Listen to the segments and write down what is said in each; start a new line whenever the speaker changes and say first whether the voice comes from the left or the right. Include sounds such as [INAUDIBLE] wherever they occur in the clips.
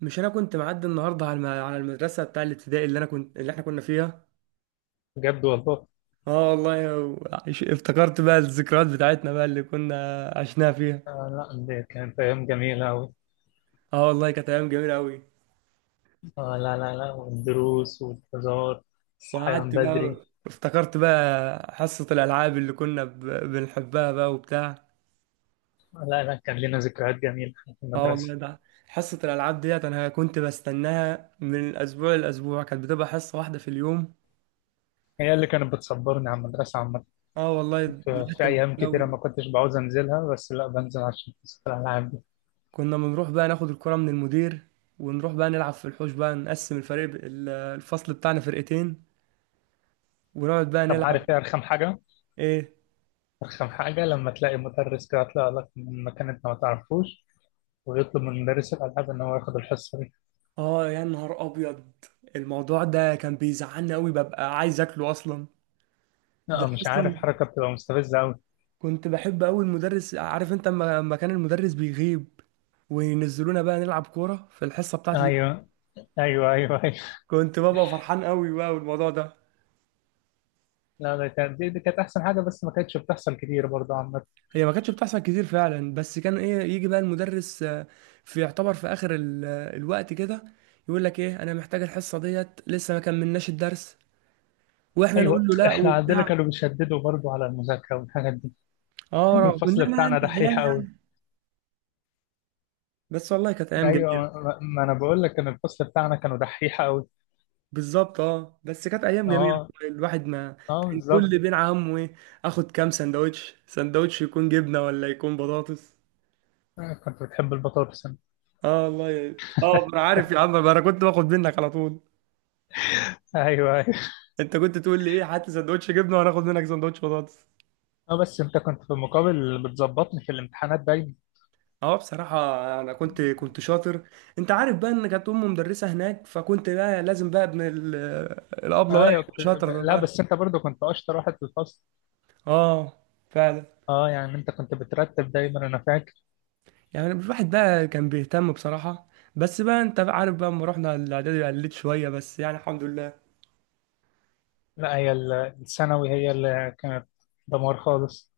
right: مش انا كنت معدي النهارده على على المدرسه بتاع الابتدائي اللي انا كنت اللي احنا كنا فيها.
left: بجد والله.
right: اه والله افتكرت بقى الذكريات بتاعتنا بقى اللي كنا عشناها فيها.
left: آه، لا، دي كانت أيام جميلة أوي.
right: اه والله كانت ايام جميله قوي.
left: آه، لا لا لا، والدروس والهزار. الصحيان
right: وقعدت
left: بدري.
right: بقى افتكرت بقى حصه الالعاب اللي كنا بنحبها بقى وبتاع.
left: آه، لا لا، كان لنا ذكريات جميلة في
right: اه والله
left: المدرسة.
right: ده حصه الالعاب ديت انا كنت بستناها من الاسبوع للاسبوع، كانت بتبقى حصه واحده في اليوم.
left: هي اللي كانت بتصبرني على المدرسة عامة.
right: اه والله
left: في,
right: الواحد
left: في
right: كان
left: أيام كتيرة
right: بيحبها.
left: ما كنتش بعوز أنزلها، بس لا بنزل عشان حصة الألعاب دي.
right: كنا بنروح بقى ناخد الكرة من المدير ونروح بقى نلعب في الحوش بقى نقسم الفريق الفصل بتاعنا فرقتين ونقعد بقى
left: طب
right: نلعب.
left: عارف إيه أرخم حاجة؟
right: ايه.
left: أرخم حاجة لما تلاقي مدرس كده يطلع لك من مكان أنت ما تعرفوش ويطلب من مدرس الألعاب إن هو ياخد الحصة دي.
right: اه يا نهار ابيض. الموضوع ده كان بيزعلني قوي، ببقى عايز اكله اصلا. ده
left: لا،
right: أنا
left: مش عارف،
right: اصلا
left: حركة بتبقى مستفزة أوي.
right: كنت بحب قوي المدرس، عارف انت، أما كان المدرس بيغيب وينزلونا بقى نلعب كورة في الحصة بتاعتي دي
left: أيوه، أيوه، أيوه، أيوه.
right: كنت ببقى فرحان قوي بقى بالموضوع ده.
left: لا، ده كانت دي كانت احسن حاجه، بس ما كانتش بتحصل كتير برضه عامه.
right: هي ما كانتش بتحصل كتير فعلا، بس كان ايه، يجي بقى المدرس في يعتبر في اخر الوقت كده يقول لك ايه: انا محتاج الحصه ديت، لسه ما كملناش الدرس. واحنا نقول
left: ايوه،
right: له لا
left: احنا عندنا
right: وبتاع.
left: كانوا بيشددوا برضه على المذاكره والحاجات دي.
right: اه
left: كان
right: رغم ان
left: الفصل
right: احنا
left: بتاعنا
right: يعني
left: دحيح
right: عيال
left: قوي.
right: يعني، بس والله كانت ايام
left: ايوه،
right: جميله.
left: ما انا بقول لك كان الفصل بتاعنا كانوا دحيح قوي.
right: بالظبط اه، بس كانت ايام جميله،
left: اه،
right: الواحد ما
left: اه،
right: كان
left: بالظبط.
right: كل بين همه ايه، اخد كام سندوتش، سندوتش يكون جبنه ولا يكون بطاطس.
left: آه، كنت بتحب البطاطس انت.
right: اه والله انا عارف يا عم، انا كنت باخد منك على طول.
left: ايوه، ايوه.
right: انت كنت تقول لي ايه: هات لي سندوتش جبنه، وانا اخد منك سندوتش بطاطس.
left: اه، بس انت كنت في المقابل بتظبطني في الامتحانات دايما.
right: اه بصراحة، أنا كنت شاطر. أنت عارف بقى إن كانت أمي مدرسة هناك، فكنت بقى لازم بقى ابن الأبلة بقى
left: ايوه
right: يبقى
left: كنت.
right: شاطر
left: لا،
right: بقى.
left: بس انت برضه كنت اشطر واحد في الفصل.
right: اه فعلا.
left: اه، يعني انت كنت بترتب دايما، انا فاكر.
right: يعني الواحد بقى كان بيهتم بصراحة. بس بقى أنت بقى عارف بقى لما رحنا الإعدادي قلت شوية، بس يعني الحمد لله.
left: لا، هي الثانوي هي اللي كانت دمار خالص.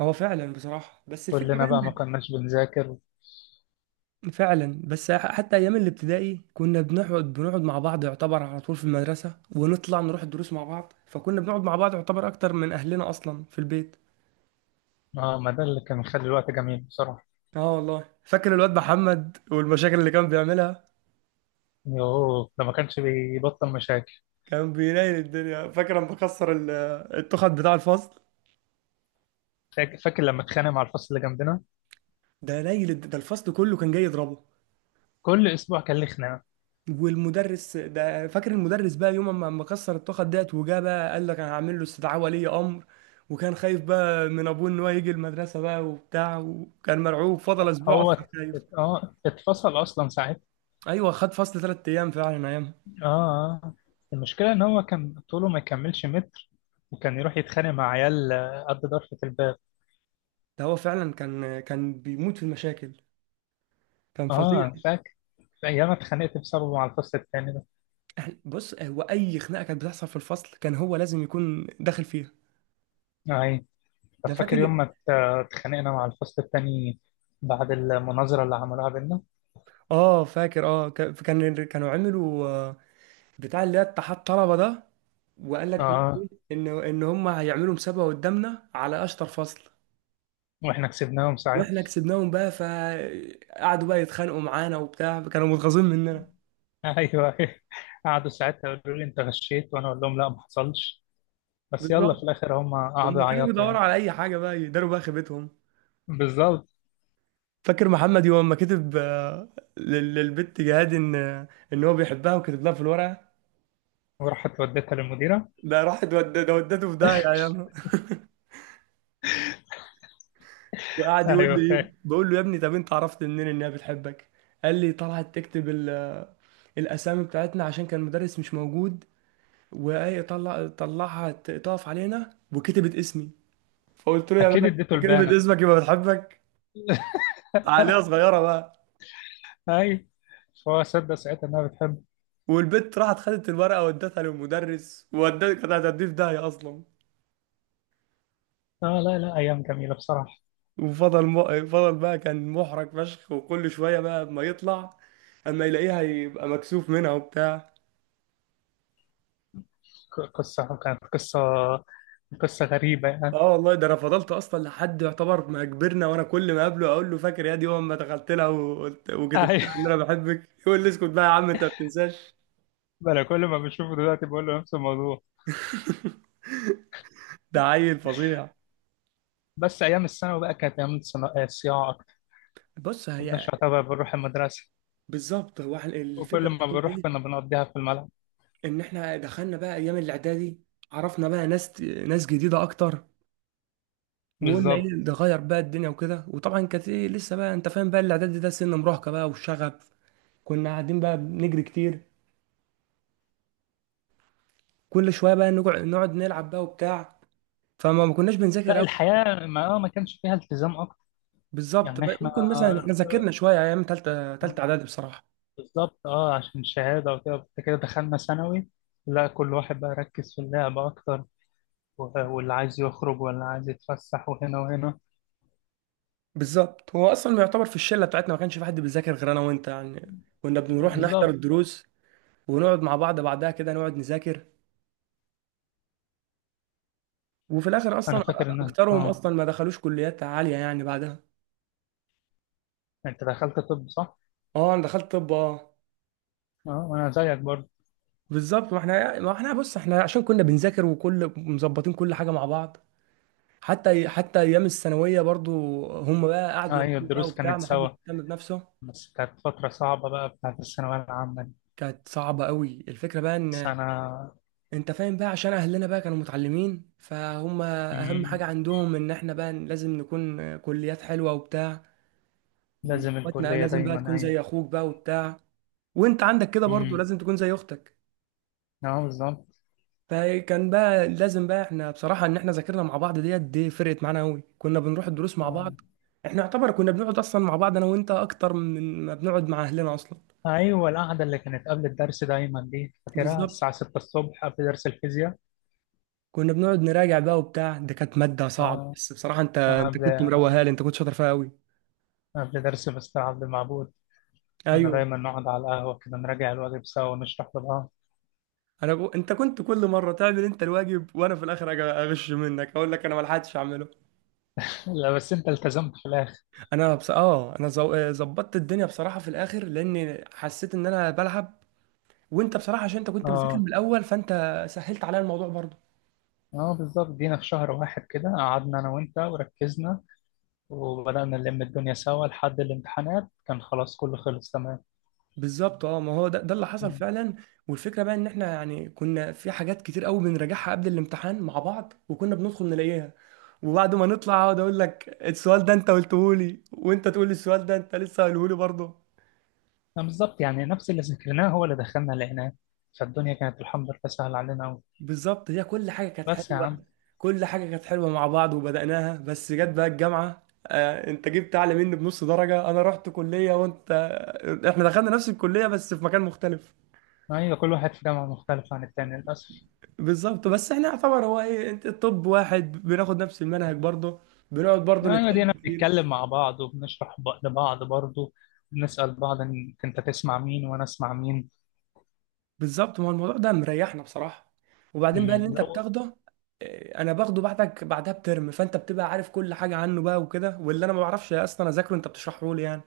right: هو فعلا بصراحة، بس الفكرة
left: كلنا
right: بقى
left: بقى ما
right: إن
left: كناش بنذاكر.
right: فعلا، بس حتى أيام الابتدائي كنا بنقعد مع بعض يعتبر على طول في المدرسة، ونطلع نروح الدروس مع بعض، فكنا بنقعد مع بعض يعتبر أكتر من أهلنا أصلا في البيت.
left: اه، ما ده اللي كان مخلي الوقت جميل بصراحة.
right: اه والله فاكر الواد محمد والمشاكل اللي كان بيعملها.
left: يوه، ده ما كانش بيبطل مشاكل.
right: كان بينيل الدنيا. فاكر لما كسر التخت بتاع الفصل؟
left: فاكر لما اتخانق مع الفصل اللي جنبنا.
right: ده الفصل كله كان جاي يضربه.
left: كل اسبوع كان ليه خناقة.
right: والمدرس ده، فاكر المدرس بقى يوم ما كسر التخت ديت، وجا بقى قال لك انا هعمل له استدعاء ولي امر، وكان خايف بقى من ابوه ان هو يجي المدرسه بقى وبتاع، وكان مرعوب، فضل اسبوع
left: هو
right: اصلا
left: ات-
right: خايف.
left: ات- اه اتفصل اصلا ساعتها.
right: ايوه، خد فصل 3 ايام فعلا ايامها.
left: اه. آه. المشكلة ان هو كان طوله ما يكملش متر، وكان يروح يتخانق مع عيال قد ضرفة الباب.
right: ده هو فعلا كان بيموت في المشاكل، كان فظيع.
left: اه، فاكر. ايام اتخانقت بسببه مع الفصل التاني ده.
right: احنا بص، هو اي خناقه كانت بتحصل في الفصل كان هو لازم يكون داخل فيها.
left: آه، اي. طب
right: ده
left: فاكر
right: فاكر.
left: يوم ما اتخانقنا مع الفصل التاني بعد المناظرة اللي عملوها بينا.
right: اه فاكر، كانوا عملوا بتاع اللي هي اتحاد طلبه ده، وقال
left: اه.
right: لك
left: آه.
right: ان هم هيعملوا مسابقه قدامنا على اشطر فصل.
left: واحنا كسبناهم ساعتها.
right: واحنا كسبناهم بقى، فقعدوا بقى يتخانقوا معانا وبتاع، كانوا متغاظين مننا.
left: [LAUGHS] ايوه. قعدوا ساعتها يقولوا لي انت غشيت، وانا اقول لهم لا، ما حصلش، بس يلا في
right: بالظبط،
left: الاخر هم قعدوا
right: هم كانوا
left: يعيطوا
right: بيدوروا
left: يعني.
right: على اي حاجه بقى يداروا بقى خيبتهم.
left: بالظبط.
right: فاكر محمد يوم ما كتب للبت جهاد ان هو بيحبها وكتب لها في الورقه؟
left: وراحت وديتها للمديره.
right: ده ودته في داهيه ايامها.
left: [LAUGHS]
right: وقعد يقول
left: ايوه،
right: لي ايه،
left: فاهم.
right: بقول له يا ابني، طب انت عرفت منين ان هي بتحبك؟ قال لي طلعت تكتب الاسامي بتاعتنا عشان كان مدرس مش موجود، وهي طلعها تقف علينا وكتبت اسمي. فقلت له يا
left: اكيد
right: ولد،
left: اديته
right: كتبت
left: البانه.
right: اسمك يبقى بتحبك، عليها
left: [LAUGHS]
right: صغيره بقى.
left: ايوه. فهو صدق ساعتها انها بتحب.
right: والبت راحت خدت الورقه ودتها للمدرس، ودتها كانت هتديه في داهيه اصلا.
left: اه، لا لا، ايام جميله بصراحه.
right: فضل بقى كان محرج فشخ، وكل شويه بقى ما يطلع اما يلاقيها يبقى مكسوف منها وبتاع.
left: قصه كانت قصه غريبه يعني.
right: اه والله ده انا فضلت اصلا لحد يعتبر ما كبرنا، وانا كل ما اقابله اقول له فاكر يا دي يوم ما دخلت لها وقلت وكتبت
left: ايوه.
right: لها ان انا بحبك؟ يقول لي اسكت بقى يا عم، انت ما بتنساش.
left: [LAUGHS] انا كل ما بشوفه دلوقتي بقول له نفس الموضوع.
right: ده عيل فظيع.
left: بس ايام الثانوي بقى كانت ايام الصياعه اكتر.
right: بص
left: كناش
right: هي.
left: يعتبر بنروح المدرسه،
right: بالظبط، هو احنا الفكره
left: وكل
right: بقى
left: ما
right: إن
left: بنروح
right: ايه،
left: كنا بنقضيها في الملعب.
right: ان احنا دخلنا بقى ايام الاعدادي عرفنا بقى ناس جديده اكتر، وقلنا ايه
left: بالظبط.
right: نغير بقى الدنيا وكده. وطبعا كانت ايه، لسه بقى انت فاهم بقى، الاعدادي ده سن مراهقه بقى والشغف. كنا قاعدين بقى بنجري كتير، كل شويه بقى نقعد نلعب بقى وبتاع، فما ما كناش بنذاكر.
left: لا، الحياة ما كانش فيها التزام أكتر.
right: بالظبط،
left: يعني إحنا
right: ممكن مثلا احنا ذاكرنا شويه ايام ثالثه اعدادي بصراحه.
left: بالظبط، أه، عشان الشهادة وكده، بعد كده دخلنا ثانوي. لا، كل واحد بقى ركز في اللعب أكتر، واللي عايز يخرج واللي عايز يتفسح وهنا وهنا.
right: بالظبط، هو اصلا يعتبر في الشله بتاعتنا ما كانش في حد بيذاكر غير انا وانت يعني. كنا بنروح نحضر
left: بالظبط.
right: الدروس، ونقعد مع بعض بعدها كده نقعد نذاكر، وفي الاخر
left: أنا
right: اصلا
left: فاكر إن
right: اكترهم اصلا ما دخلوش كليات عاليه يعني بعدها.
left: أنت دخلت طب، صح؟
right: اه انا دخلت طب اه.
left: أه، وأنا زيك برضه.
right: بالظبط، ما احنا بص، احنا عشان كنا بنذاكر وكل مظبطين كل حاجه مع بعض، حتى ايام الثانويه برضو هم بقى
left: أه،
right: قعدوا
left: أيوة،
right: يلحقوا بقى
left: الدروس
right: وبتاع،
left: كانت
right: ما حدش
left: سوا،
right: يهتم بنفسه.
left: بس كانت فترة صعبة بقى بتاعت الثانوية العامة دي
right: كانت صعبة قوي، الفكرة بقى ان
left: سنة.
right: انت فاهم بقى عشان اهلنا بقى كانوا متعلمين، فهم اهم
left: مم،
right: حاجه عندهم ان احنا بقى لازم نكون كليات حلوه وبتاع.
left: لازم
right: واخواتنا
left: الكلية
right: لازم بقى
left: دايما،
right: تكون
left: أيوة.
right: زي اخوك بقى وبتاع، وانت عندك كده برضو
left: امم،
right: لازم تكون زي اختك.
left: اه، بالظبط.
right: فكان بقى لازم بقى احنا بصراحه ان احنا ذاكرنا مع بعض، ديت دي فرقت معانا قوي، كنا بنروح الدروس مع بعض.
left: آه.
right: احنا يعتبر كنا بنقعد اصلا مع بعض انا وانت اكتر من ما بنقعد مع اهلنا اصلا.
left: ايوه، القعده اللي كانت قبل الدرس دايما دي فاكرها،
right: بالظبط،
left: الساعه 6 الصبح قبل درس الفيزياء.
right: كنا بنقعد نراجع بقى وبتاع، ده كانت ماده صعبه،
left: اه،
right: بس بصراحه انت
left: قبل
right: كنت مروقها لي، انت كنت شاطر فيها قوي.
left: قبل درس مستر عبد المعبود، كنا
right: ايوه،
left: دايما نقعد على القهوه كده نراجع الواجب سوا ونشرح لبعض.
right: انت كنت كل مره تعمل انت الواجب، وانا في الاخر أجي اغش منك، اقول لك انا ما لحقتش اعمله.
left: لا، بس انت التزمت في الاخر.
right: انا بص... اه انا زو- آه، ظبطت الدنيا بصراحه في الاخر، لاني حسيت ان انا بلعب، وانت بصراحه عشان انت كنت بتذاكر من
left: اه،
right: الاول، فانت سهلت عليا الموضوع برضه.
left: اه، بالظبط. جينا في شهر واحد كده قعدنا انا وانت وركزنا، وبدأنا نلم الدنيا سوا لحد الامتحانات كان خلاص كله خلص.
right: بالظبط اه، ما هو ده اللي حصل
left: تمام.
right: فعلا. والفكره بقى ان احنا يعني كنا في حاجات كتير قوي بنراجعها قبل الامتحان مع بعض، وكنا بندخل نلاقيها، وبعد ما نطلع اقعد اقول لك السؤال ده انت قلته لي، وانت تقول لي السؤال ده انت لسه قايله لي برضه.
left: بالظبط، يعني نفس اللي ذكرناه هو اللي دخلنا لقيناه، فالدنيا كانت الحمد لله سهلة علينا أوي.
right: بالظبط، هي كل حاجة كانت
left: بس يا
right: حلوة.
left: عم.
right: كل حاجة كانت حلوة مع بعض وبدأناها، بس جت بقى الجامعة انت جبت اعلى مني بنص درجة، انا رحت كلية وانت احنا دخلنا نفس الكلية بس في مكان مختلف.
left: أيوة، كل واحد في جامعة مختلفة عن التاني للأسف.
right: بالظبط، بس احنا يعتبر هو ايه، انت الطب واحد بناخد نفس المنهج برضه، بنقعد برضه
left: أيوة
right: نتكلم
left: دينا
right: كتير.
left: بنتكلم مع بعض وبنشرح لبعض برضه. بنسأل بعض إن أنت تسمع مين وأنا أسمع مين.
right: بالظبط، ما هو الموضوع ده مريحنا بصراحة. وبعدين بقى اللي انت
left: لا هو-
right: بتاخده انا باخده بعدك بعدها بترم، فانت بتبقى عارف كل حاجة عنه بقى وكده، واللي انا ما بعرفش اصلا اذاكره انت بتشرحه لي يعني.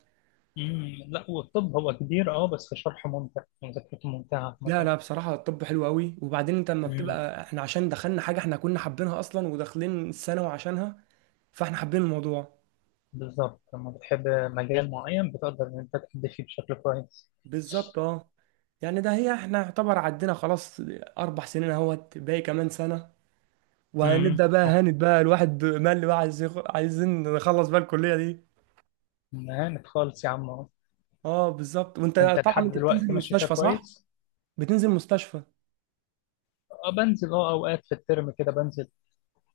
left: أمم، لا هو الطب هو كبير، أه، بس شرحه ممتع ومذاكرته ممتعة
right: لا
left: مثلا.
right: لا، بصراحة الطب حلو قوي. وبعدين انت لما
left: أمم،
right: بتبقى احنا عشان دخلنا حاجة احنا كنا حابينها اصلا، وداخلين الثانوي عشانها، فاحنا حابين الموضوع.
left: بالظبط، لما بتحب مجال معين بتقدر إن أنت تأدي فيه بشكل كويس.
right: بالظبط اه، يعني ده هي احنا يعتبر عدينا خلاص 4 سنين، اهوت باقي كمان سنة،
left: أمم،
right: وهنبدأ بقى
left: أه،
right: هانت بقى، الواحد مال بقى، عايزين نخلص بقى الكلية دي.
left: مهانة خالص يا عم.
right: اه بالظبط. وانت،
left: انت
right: طبعا
left: لحد
right: انت بتنزل
left: دلوقتي ماشي فيها
right: مستشفى، صح؟
left: كويس.
right: بتنزل مستشفى.
left: اه، بنزل، اوقات في الترم كده بنزل،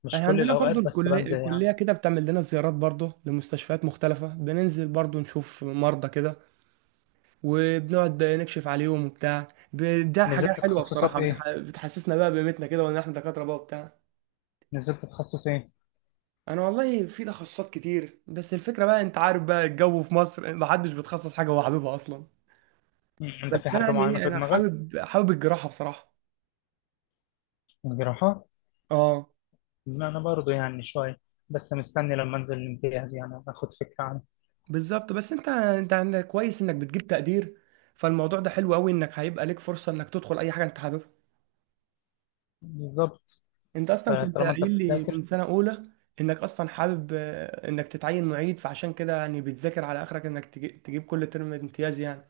left: مش
right: احنا
left: كل
right: عندنا برضو
left: الاوقات بس
right: الكلية
left: بنزل يعني.
right: الكلية كده بتعمل لنا زيارات برضو لمستشفيات مختلفة، بننزل برضو نشوف مرضى كده، وبنقعد نكشف عليهم وبتاع. ده حاجة
left: نزلت
right: حلوة
left: تخصصات
right: بصراحة،
left: ايه؟
right: بتحسسنا بقى بقيمتنا كده وان احنا دكاترة بقى وبتاع.
left: نزلت تخصص ايه؟
right: انا والله في تخصصات كتير، بس الفكرة بقى انت عارف بقى الجو في مصر محدش بيتخصص حاجة هو حاببها اصلا.
left: مم. انت في
right: بس انا
left: حاجه
right: يعني
left: معينه
right: ايه،
left: في
right: انا
left: دماغك؟
right: حابب الجراحة بصراحة.
left: جراحه.
right: اه
left: لا، انا برضو يعني شويه، بس مستني لما انزل الامتياز يعني اخد فكره عنه.
right: بالظبط، بس انت عندك كويس انك بتجيب تقدير، فالموضوع ده حلو قوي انك هيبقى ليك فرصة انك تدخل اي حاجة انت حاببها.
left: بالظبط،
right: انت اصلا كنت
left: فطالما انت
right: قايل لي
left: بتذاكر.
right: من سنه اولى انك اصلا حابب انك تتعين معيد، فعشان كده يعني بتذاكر على اخرك انك تجيب كل ترم امتياز يعني.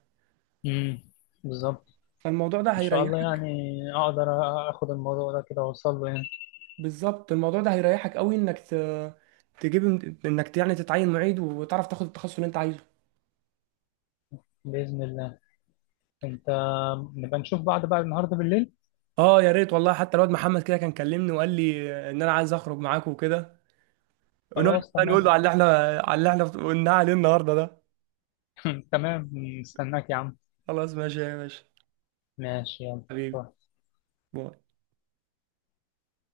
left: امم، بالظبط.
right: فالموضوع ده
left: ان شاء الله
right: هيريحك.
left: يعني اقدر اخد الموضوع ده كده واوصل له يعني.
right: بالظبط، الموضوع ده هيريحك قوي انك تجيب، انك يعني تتعين معيد وتعرف تاخد التخصص اللي انت عايزه.
left: باذن الله. انت، نبقى نشوف بعض بقى النهارده بالليل.
right: اه يا ريت والله. حتى الواد محمد كده كان كلمني وقال لي ان انا عايز اخرج معاك وكده، ونقعد
left: خلاص،
right: بقى نقول له
left: تمام.
right: على اللي احنا قلناه عليه النهارده ده.
left: [LAUGHS] تمام، مستناك يا عم.
right: خلاص ماشي يا باشا،
left: ماشي، يلا.
right: حبيبي،
left: روح.
right: باي.